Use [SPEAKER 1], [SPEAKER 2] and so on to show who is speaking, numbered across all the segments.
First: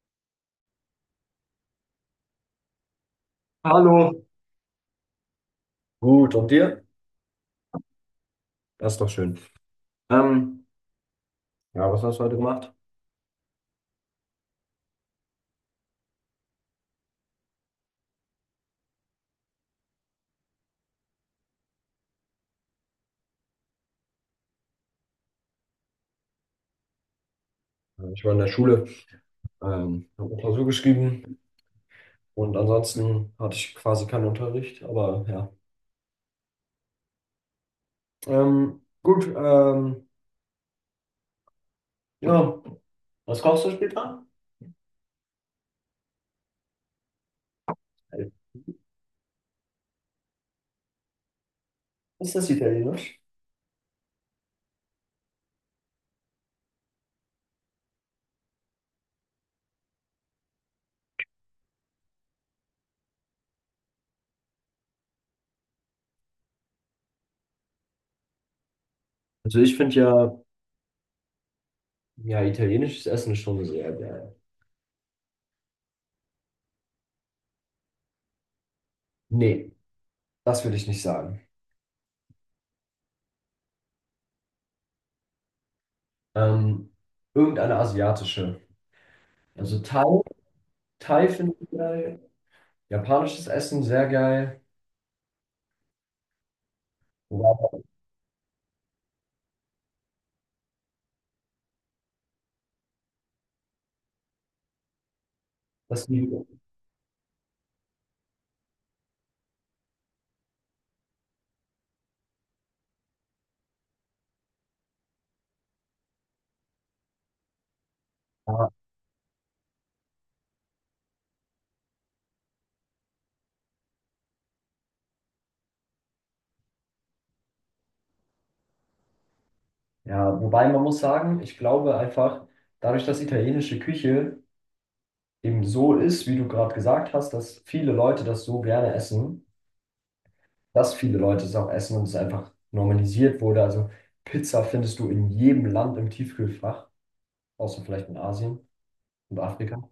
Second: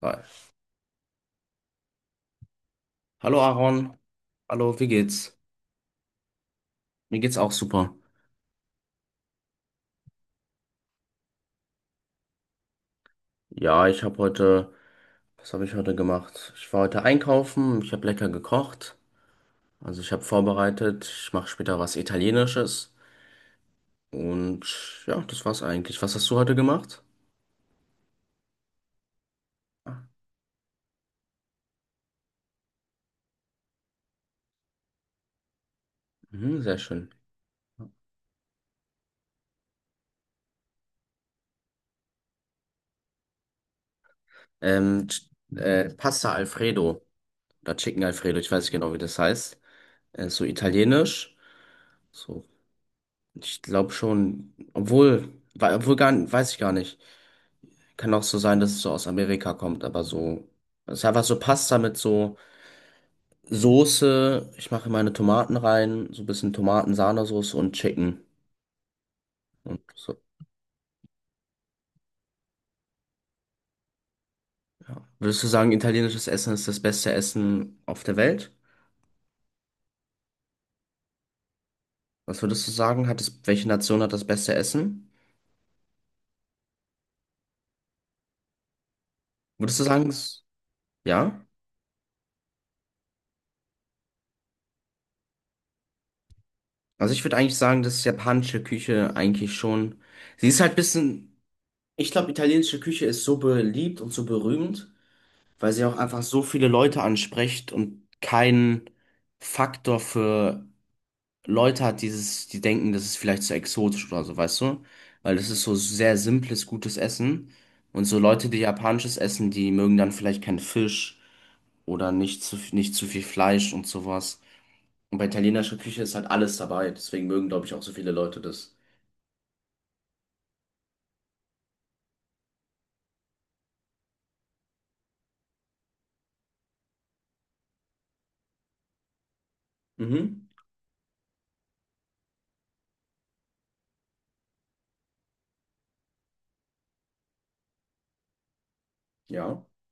[SPEAKER 1] Geil. Hallo Aaron,
[SPEAKER 2] Hallo.
[SPEAKER 1] hallo, wie geht's?
[SPEAKER 2] Gut, und dir?
[SPEAKER 1] Mir geht's auch super.
[SPEAKER 2] Das ist doch schön. Ähm, ja, was hast du heute gemacht?
[SPEAKER 1] Ja, ich habe heute, was habe ich heute gemacht? Ich war heute einkaufen, ich habe lecker gekocht, also ich habe vorbereitet, ich mache später was Italienisches und ja, das war's eigentlich. Was hast du heute gemacht?
[SPEAKER 2] Ich war in der Schule,
[SPEAKER 1] Ah,
[SPEAKER 2] habe eine Klausur geschrieben und ansonsten hatte ich quasi keinen Unterricht, aber ja.
[SPEAKER 1] mhm, sehr schön.
[SPEAKER 2] Ähm, gut, ähm, ja. Was kochst du später?
[SPEAKER 1] Ähm, Ch- Pasta Alfredo oder Chicken Alfredo, ich weiß nicht genau, wie das heißt. So italienisch,
[SPEAKER 2] Ist
[SPEAKER 1] so,
[SPEAKER 2] das Italienisch?
[SPEAKER 1] ich glaube schon, obwohl, obwohl gar, weiß ich gar nicht. Kann auch so sein, dass es so aus Amerika kommt, aber so. Es ist einfach so Pasta mit so Soße. Ich mache meine Tomaten rein, so ein bisschen Tomaten-Sahnesoße und Chicken.
[SPEAKER 2] Also ich
[SPEAKER 1] Und
[SPEAKER 2] finde
[SPEAKER 1] so,
[SPEAKER 2] ja, ja, italienisches Essen ist schon sehr geil.
[SPEAKER 1] ja. Würdest du sagen, italienisches Essen ist das beste Essen auf der Welt?
[SPEAKER 2] Nee, das würde ich nicht sagen.
[SPEAKER 1] Was würdest du sagen? Welche Nation hat das beste Essen?
[SPEAKER 2] Ähm, Irgendeine asiatische. Also
[SPEAKER 1] Würdest du
[SPEAKER 2] Thai,
[SPEAKER 1] sagen, es,
[SPEAKER 2] Thai
[SPEAKER 1] ja?
[SPEAKER 2] finde ich geil. Japanisches Essen sehr geil.
[SPEAKER 1] Also ich würde eigentlich sagen, dass japanische Küche eigentlich schon. Sie ist halt ein bisschen. Ich glaube, italienische Küche ist so beliebt und so berühmt, weil sie auch
[SPEAKER 2] Das
[SPEAKER 1] einfach so
[SPEAKER 2] Niveau.
[SPEAKER 1] viele Leute anspricht und keinen Faktor für Leute hat, dieses, die denken, das ist vielleicht zu exotisch oder so, weißt du? Weil das ist so sehr simples, gutes Essen. Und so Leute, die
[SPEAKER 2] Ja,
[SPEAKER 1] japanisches essen, die mögen dann vielleicht keinen Fisch oder nicht zu viel Fleisch und sowas. Und bei italienischer Küche ist halt alles dabei. Deswegen mögen, glaube ich, auch so viele Leute das.
[SPEAKER 2] ja, wobei man muss sagen, ich glaube einfach, dadurch, dass italienische Küche eben so ist, wie du gerade gesagt hast, dass viele Leute das so gerne essen,
[SPEAKER 1] Mhm.
[SPEAKER 2] dass viele Leute es auch essen und es einfach normalisiert wurde. Also Pizza findest du in jedem Land im Tiefkühlfach, außer vielleicht in Asien und
[SPEAKER 1] Ja.
[SPEAKER 2] Afrika.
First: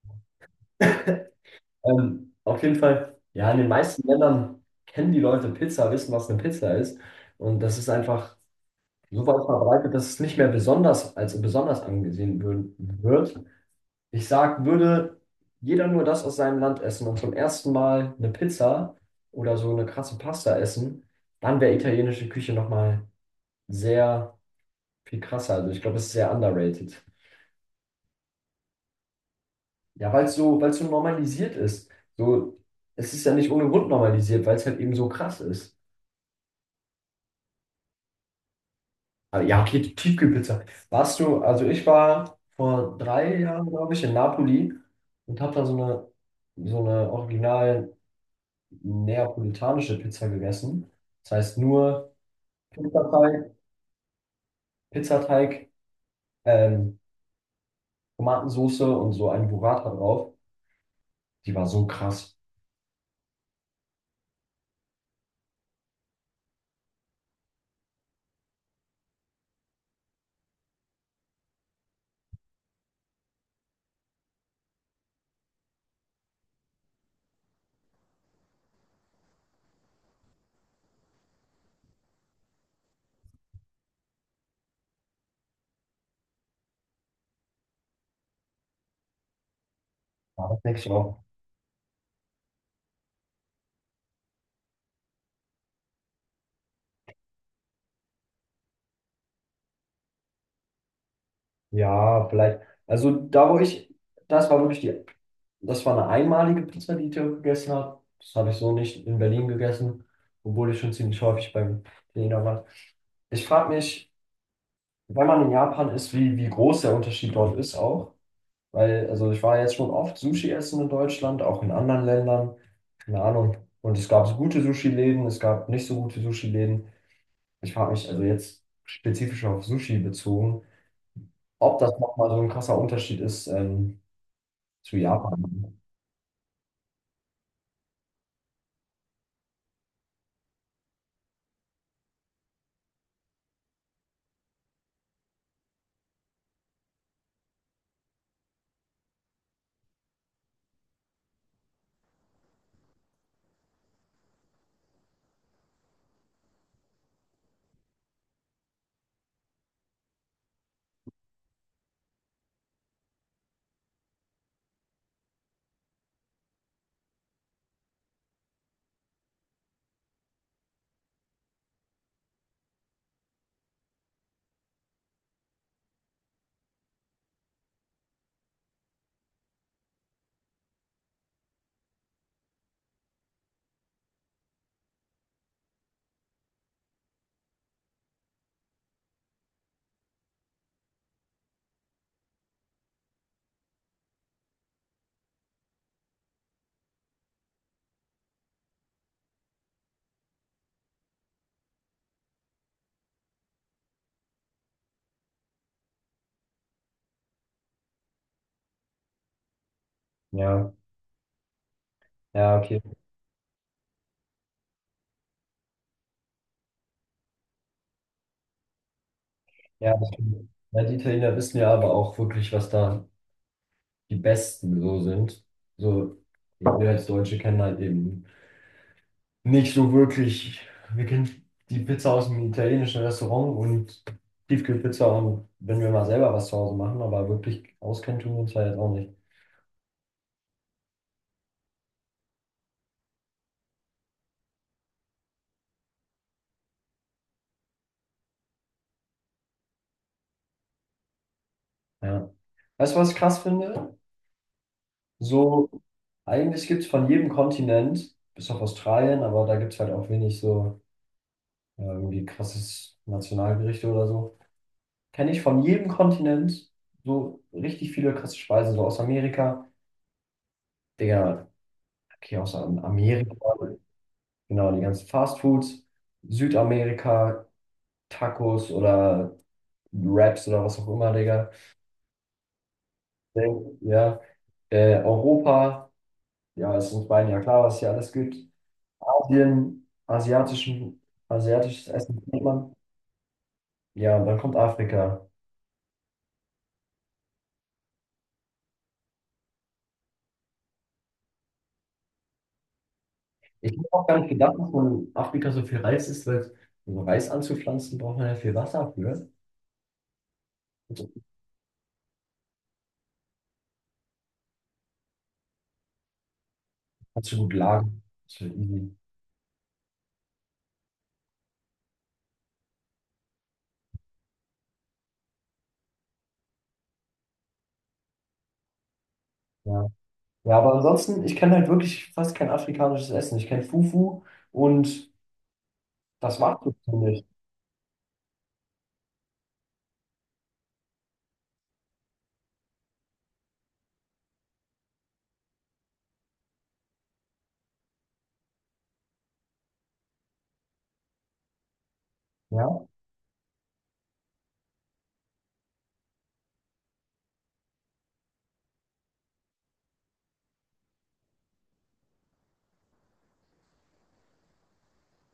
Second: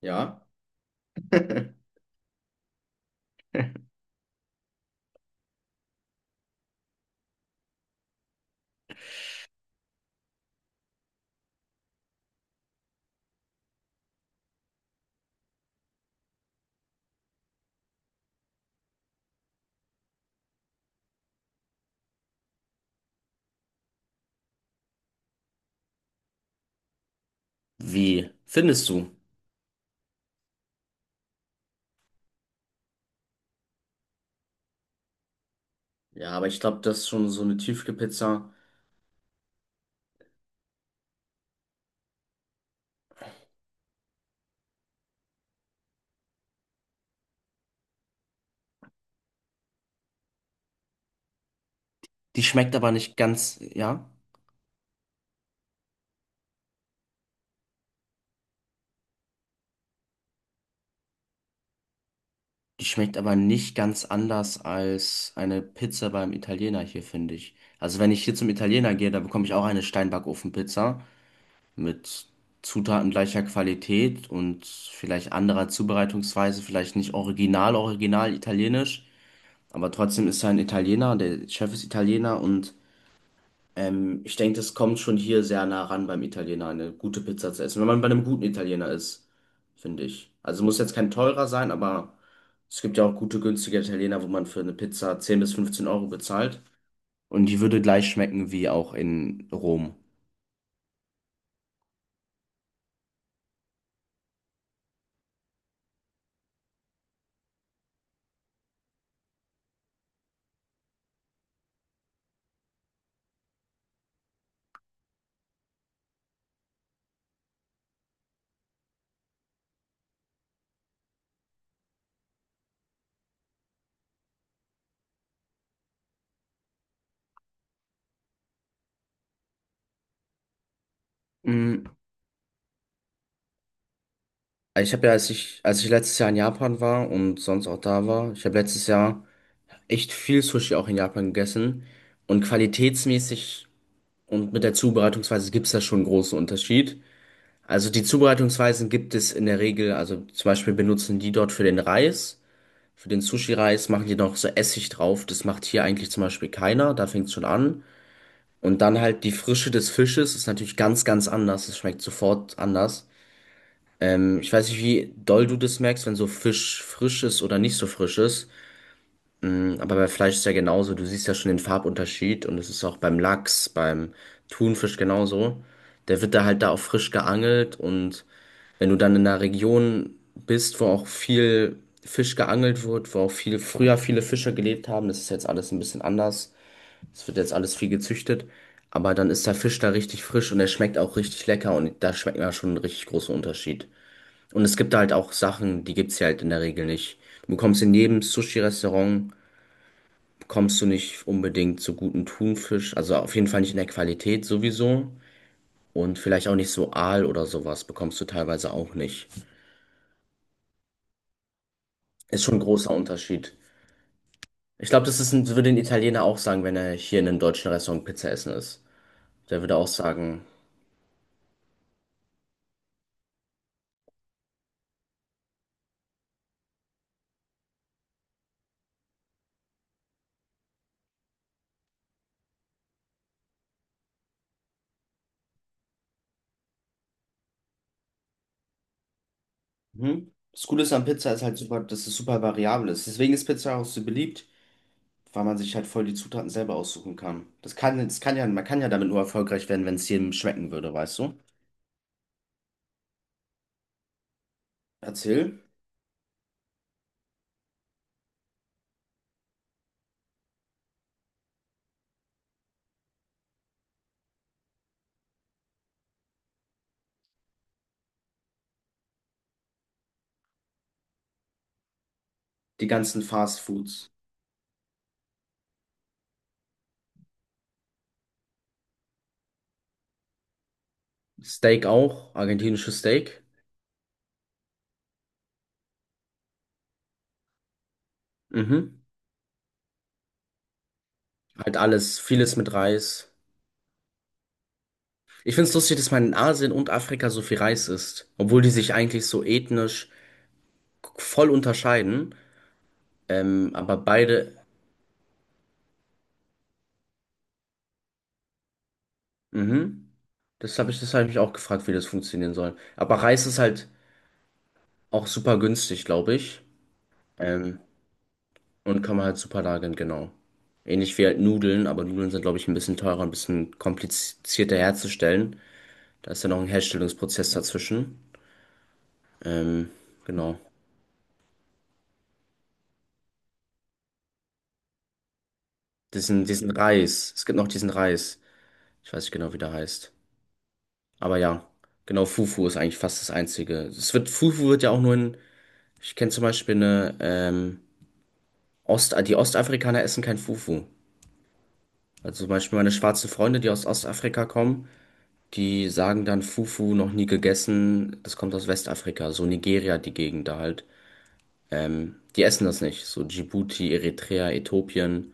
[SPEAKER 1] Ja.
[SPEAKER 2] Auf jeden Fall, ja, in den meisten Ländern kennen die Leute Pizza, wissen, was eine Pizza ist. Und das ist einfach so weit verbreitet, dass es nicht mehr besonders als besonders wird. Ich sag, würde jeder nur das aus seinem Land essen und zum ersten Mal eine Pizza oder so eine krasse Pasta essen, dann wäre italienische Küche nochmal sehr viel krasser. Also ich glaube, es ist sehr underrated.
[SPEAKER 1] Wie findest du?
[SPEAKER 2] Ja, weil es so normalisiert ist. So, es ist ja nicht ohne Grund normalisiert, weil es halt eben so krass ist.
[SPEAKER 1] Ja, aber ich glaube, das ist schon so eine Tiefkühlpizza.
[SPEAKER 2] Ah, ja, okay, die Tiefkühlpizza. Also ich war vor drei Jahren, glaube ich, in Napoli und habe da so eine original neapolitanische Pizza gegessen. Das heißt nur
[SPEAKER 1] Die schmeckt aber nicht
[SPEAKER 2] Pizzateig,
[SPEAKER 1] ganz, ja,
[SPEAKER 2] Pizzateig, ähm, Tomatensoße und so ein Burrata drauf. Die war so krass.
[SPEAKER 1] die schmeckt aber nicht ganz anders als eine Pizza beim Italiener hier, finde ich. Also wenn ich hier zum Italiener gehe, da bekomme ich auch eine Steinbackofenpizza mit Zutaten gleicher Qualität und vielleicht anderer Zubereitungsweise, vielleicht nicht original, original italienisch, aber trotzdem ist er ein Italiener, der Chef ist Italiener und ich denke, das kommt schon hier sehr nah ran beim Italiener, eine gute Pizza zu essen, wenn man bei einem guten Italiener ist, finde ich.
[SPEAKER 2] Ja, das
[SPEAKER 1] Also muss
[SPEAKER 2] denke ich
[SPEAKER 1] jetzt kein
[SPEAKER 2] auch.
[SPEAKER 1] teurer sein, aber es gibt ja auch gute, günstige Italiener, wo man für eine Pizza 10 bis 15 Euro bezahlt. Und die würde gleich schmecken wie auch in Rom.
[SPEAKER 2] Ja, vielleicht. Also da, wo ich, das war wirklich die, das war eine einmalige Pizza, die ich da gegessen habe. Das habe ich so nicht in Berlin gegessen, obwohl ich schon ziemlich häufig beim Italiener war. Ich frage mich, wenn man in Japan ist, wie groß der Unterschied dort ist auch. Weil, also ich war jetzt schon oft Sushi essen in Deutschland, auch in anderen Ländern. Keine Ahnung. Und es gab so gute Sushi-Läden, es gab nicht so gute Sushi-Läden. Ich frage mich, also jetzt spezifisch auf Sushi bezogen, ob
[SPEAKER 1] Mm,
[SPEAKER 2] das nochmal so ein krasser Unterschied ist.
[SPEAKER 1] Ich
[SPEAKER 2] Zu
[SPEAKER 1] habe ja,
[SPEAKER 2] Japan.
[SPEAKER 1] als ich letztes Jahr in Japan war und sonst auch da war, ich habe letztes Jahr echt viel Sushi auch in Japan gegessen. Und qualitätsmäßig und mit der Zubereitungsweise gibt es da schon einen großen Unterschied. Also die Zubereitungsweisen gibt es in der Regel, also zum Beispiel benutzen die dort für den Reis, für den Sushi-Reis machen die noch so Essig drauf. Das macht hier eigentlich zum Beispiel keiner, da fängt es schon an. Und dann halt die Frische des Fisches ist natürlich ganz, ganz anders. Es schmeckt sofort anders. Ich weiß nicht, wie doll du das merkst, wenn so Fisch frisch ist oder nicht so frisch ist. Aber bei Fleisch ist ja genauso. Du siehst ja schon den Farbunterschied und es ist auch beim Lachs, beim Thunfisch genauso. Der wird da halt da auch frisch geangelt und wenn du dann in einer Region bist, wo auch viel Fisch geangelt wird, wo auch viel früher viele Fischer gelebt haben, das ist jetzt alles ein bisschen anders. Es wird jetzt alles viel gezüchtet, aber dann ist der Fisch da richtig frisch und er schmeckt auch richtig lecker und da schmeckt man schon einen richtig großen Unterschied. Und es gibt da halt auch Sachen, die gibt's hier halt in der Regel nicht. Du bekommst in jedem Sushi-Restaurant, bekommst du nicht unbedingt so guten Thunfisch, also auf jeden Fall nicht in der Qualität sowieso. Und vielleicht auch nicht so Aal oder sowas bekommst du teilweise auch nicht.
[SPEAKER 2] Ja,
[SPEAKER 1] Ist schon
[SPEAKER 2] ja,
[SPEAKER 1] ein
[SPEAKER 2] okay.
[SPEAKER 1] großer Unterschied. Ich glaube, das ist ein, würde ein Italiener auch sagen, wenn er hier in einem deutschen Restaurant Pizza essen ist. Der würde auch
[SPEAKER 2] Ja, das
[SPEAKER 1] sagen,
[SPEAKER 2] stimmt. Ja, die Italiener wissen ja aber auch wirklich, was da die Besten so sind. So, wir als Deutsche kennen halt eben nicht so wirklich. Wir kennen die Pizza aus dem italienischen Restaurant und Tiefkühlpizza, und wenn wir mal selber was zu Hause machen, aber wirklich auskennen tun wir uns halt auch nicht.
[SPEAKER 1] mhm. Das Coole ist an Pizza ist halt super, dass es super variabel ist. Deswegen ist Pizza auch so beliebt, weil man sich halt voll die Zutaten selber aussuchen kann. Das kann ja, man kann ja damit nur erfolgreich werden, wenn es jedem schmecken würde, weißt du?
[SPEAKER 2] Ja. Weißt du, was ich krass finde?
[SPEAKER 1] Erzähl.
[SPEAKER 2] So, eigentlich gibt es von jedem Kontinent, bis auf Australien, aber da gibt es halt auch wenig so. Ja, irgendwie krasses Nationalgerichte oder so. Kenne ich von jedem Kontinent so richtig viele krasse Speisen, so aus Amerika. Digga, okay, aus
[SPEAKER 1] Die ganzen
[SPEAKER 2] Amerika,
[SPEAKER 1] Fast Foods.
[SPEAKER 2] genau, die ganzen Fastfoods, Südamerika, Tacos oder Wraps oder was auch immer, Digga.
[SPEAKER 1] Steak auch, argentinisches
[SPEAKER 2] Äh,
[SPEAKER 1] Steak.
[SPEAKER 2] Ja, Europa, ja, ist uns beiden ja klar, was hier alles gibt.
[SPEAKER 1] Mhm.
[SPEAKER 2] Asien,
[SPEAKER 1] Halt
[SPEAKER 2] asiatisches
[SPEAKER 1] alles,
[SPEAKER 2] Essen, kennt
[SPEAKER 1] vieles mit
[SPEAKER 2] man.
[SPEAKER 1] Reis.
[SPEAKER 2] Ja, und dann kommt Afrika.
[SPEAKER 1] Ich find's lustig, dass man in Asien und Afrika so viel Reis isst, obwohl die sich eigentlich so ethnisch voll unterscheiden.
[SPEAKER 2] Ich habe
[SPEAKER 1] Aber
[SPEAKER 2] auch gar nicht gedacht,
[SPEAKER 1] beide
[SPEAKER 2] dass man in Afrika so viel Reis isst, weil um Reis anzupflanzen, braucht man ja viel Wasser für.
[SPEAKER 1] mhm. Das habe ich,
[SPEAKER 2] Also
[SPEAKER 1] das habe ich mich auch gefragt, wie das funktionieren soll. Aber Reis ist halt auch super günstig, glaube ich.
[SPEAKER 2] kannst du gut
[SPEAKER 1] Ähm,
[SPEAKER 2] lagern. Ist ja easy.
[SPEAKER 1] und kann man halt super lagern, genau. Ähnlich wie halt Nudeln, aber Nudeln sind, glaube ich, ein bisschen teurer, ein bisschen komplizierter herzustellen. Da ist ja noch ein Herstellungsprozess dazwischen.
[SPEAKER 2] Ja.
[SPEAKER 1] Ähm,
[SPEAKER 2] Ja,
[SPEAKER 1] genau.
[SPEAKER 2] aber ansonsten, ich kenne halt wirklich fast kein afrikanisches Essen. Ich kenne Fufu und das
[SPEAKER 1] Diesen,
[SPEAKER 2] war's
[SPEAKER 1] diesen
[SPEAKER 2] so ziemlich.
[SPEAKER 1] Reis. Es gibt noch diesen Reis. Ich weiß nicht genau, wie der heißt. Aber ja, genau, Fufu ist eigentlich fast das Einzige. Es wird, Fufu wird ja auch nur in, ich kenne zum Beispiel eine, die Ostafrikaner essen kein Fufu. Also zum
[SPEAKER 2] Ja.
[SPEAKER 1] Beispiel meine schwarzen Freunde, die aus Ostafrika kommen, die sagen dann Fufu noch nie gegessen. Das kommt aus Westafrika, so Nigeria, die Gegend da halt. Die essen das nicht. So Djibouti, Eritrea, Äthiopien,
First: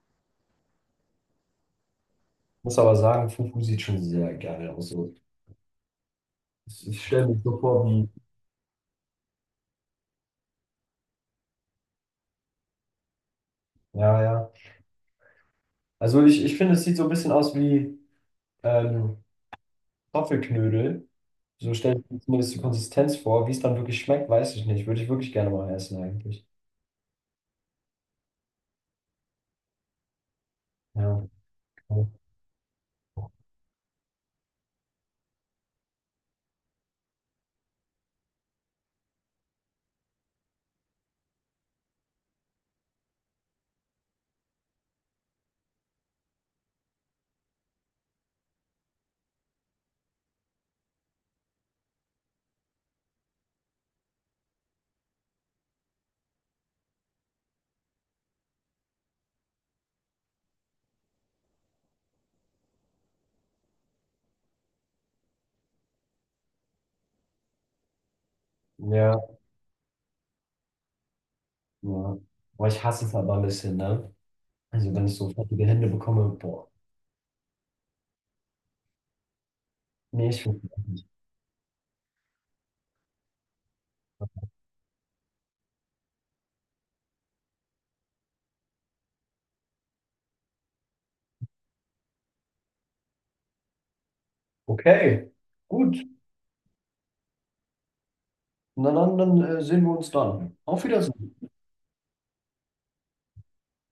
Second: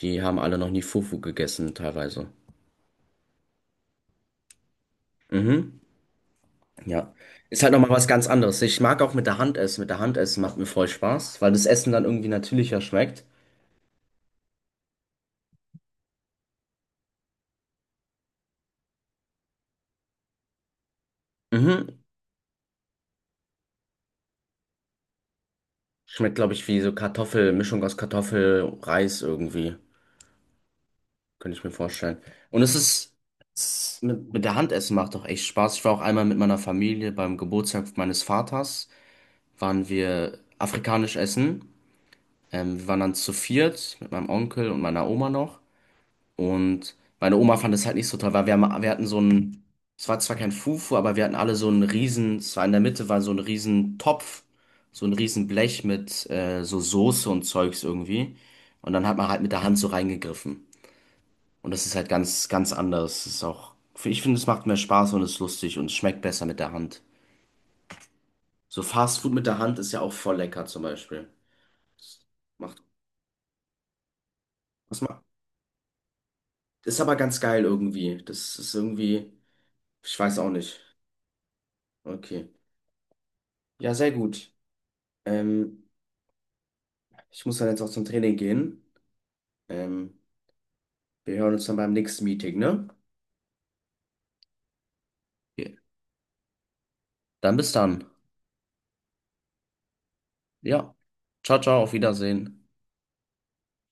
[SPEAKER 1] die haben alle noch nie Fufu gegessen teilweise.
[SPEAKER 2] Muss aber sagen, Fufu sieht schon sehr geil aus. So.
[SPEAKER 1] Mhm,
[SPEAKER 2] Ich
[SPEAKER 1] ja.
[SPEAKER 2] stelle mir so
[SPEAKER 1] Ist halt
[SPEAKER 2] vor,
[SPEAKER 1] nochmal
[SPEAKER 2] wie.
[SPEAKER 1] was ganz anderes. Ich mag auch mit der Hand essen. Mit der Hand essen macht mir voll Spaß, weil das Essen dann irgendwie natürlicher schmeckt.
[SPEAKER 2] Ja, ja. Ich finde, es sieht so ein bisschen aus wie ähm, Kartoffelknödel. So
[SPEAKER 1] Mhm.
[SPEAKER 2] stelle ich mir zumindest die Konsistenz vor. Wie es dann wirklich schmeckt, weiß ich nicht. Würde ich wirklich gerne mal essen
[SPEAKER 1] Schmeckt,
[SPEAKER 2] eigentlich.
[SPEAKER 1] glaube ich, wie so Kartoffel, Mischung aus Kartoffel, Reis irgendwie.
[SPEAKER 2] Ja,
[SPEAKER 1] Könnte ich mir
[SPEAKER 2] okay.
[SPEAKER 1] vorstellen. Und mit der Hand essen macht doch echt Spaß. Ich war auch einmal mit meiner Familie beim Geburtstag meines Vaters, waren wir afrikanisch essen. Wir waren dann zu 4 mit meinem Onkel und meiner Oma noch. Und meine Oma fand es halt nicht so toll, weil wir hatten so einen, es war zwar kein Fufu, aber wir hatten alle so einen riesen, es war in der Mitte war so ein riesen Topf, so ein riesen Blech mit so Soße und Zeugs irgendwie. Und dann hat man halt mit der Hand so reingegriffen. Und das ist halt ganz, ganz anders. Das ist auch, ich finde, es macht mehr Spaß und ist lustig und es schmeckt besser mit der Hand. So
[SPEAKER 2] Ja,
[SPEAKER 1] Fast Food mit der Hand ist ja auch voll lecker zum Beispiel.
[SPEAKER 2] ja.
[SPEAKER 1] Das
[SPEAKER 2] Boah,
[SPEAKER 1] macht,
[SPEAKER 2] ich hasse es aber ein bisschen, ne? Also
[SPEAKER 1] das
[SPEAKER 2] wenn ich
[SPEAKER 1] macht,
[SPEAKER 2] so fettige Hände bekomme, boah.
[SPEAKER 1] ist aber ganz geil irgendwie. Das ist irgendwie, ich
[SPEAKER 2] Nee,
[SPEAKER 1] weiß
[SPEAKER 2] ich
[SPEAKER 1] auch
[SPEAKER 2] finde
[SPEAKER 1] nicht.
[SPEAKER 2] es nicht.
[SPEAKER 1] Okay. Ja, sehr gut. Ähm, Ich muss dann jetzt auch zum Training gehen. Ähm, Wir hören uns dann beim nächsten Meeting, ne?
[SPEAKER 2] Okay,
[SPEAKER 1] Okay.
[SPEAKER 2] gut.
[SPEAKER 1] Dann bis dann.
[SPEAKER 2] Na dann, dann sehen wir uns dann. Auf
[SPEAKER 1] Ja.
[SPEAKER 2] Wiedersehen.
[SPEAKER 1] Ciao, ciao, auf Wiedersehen.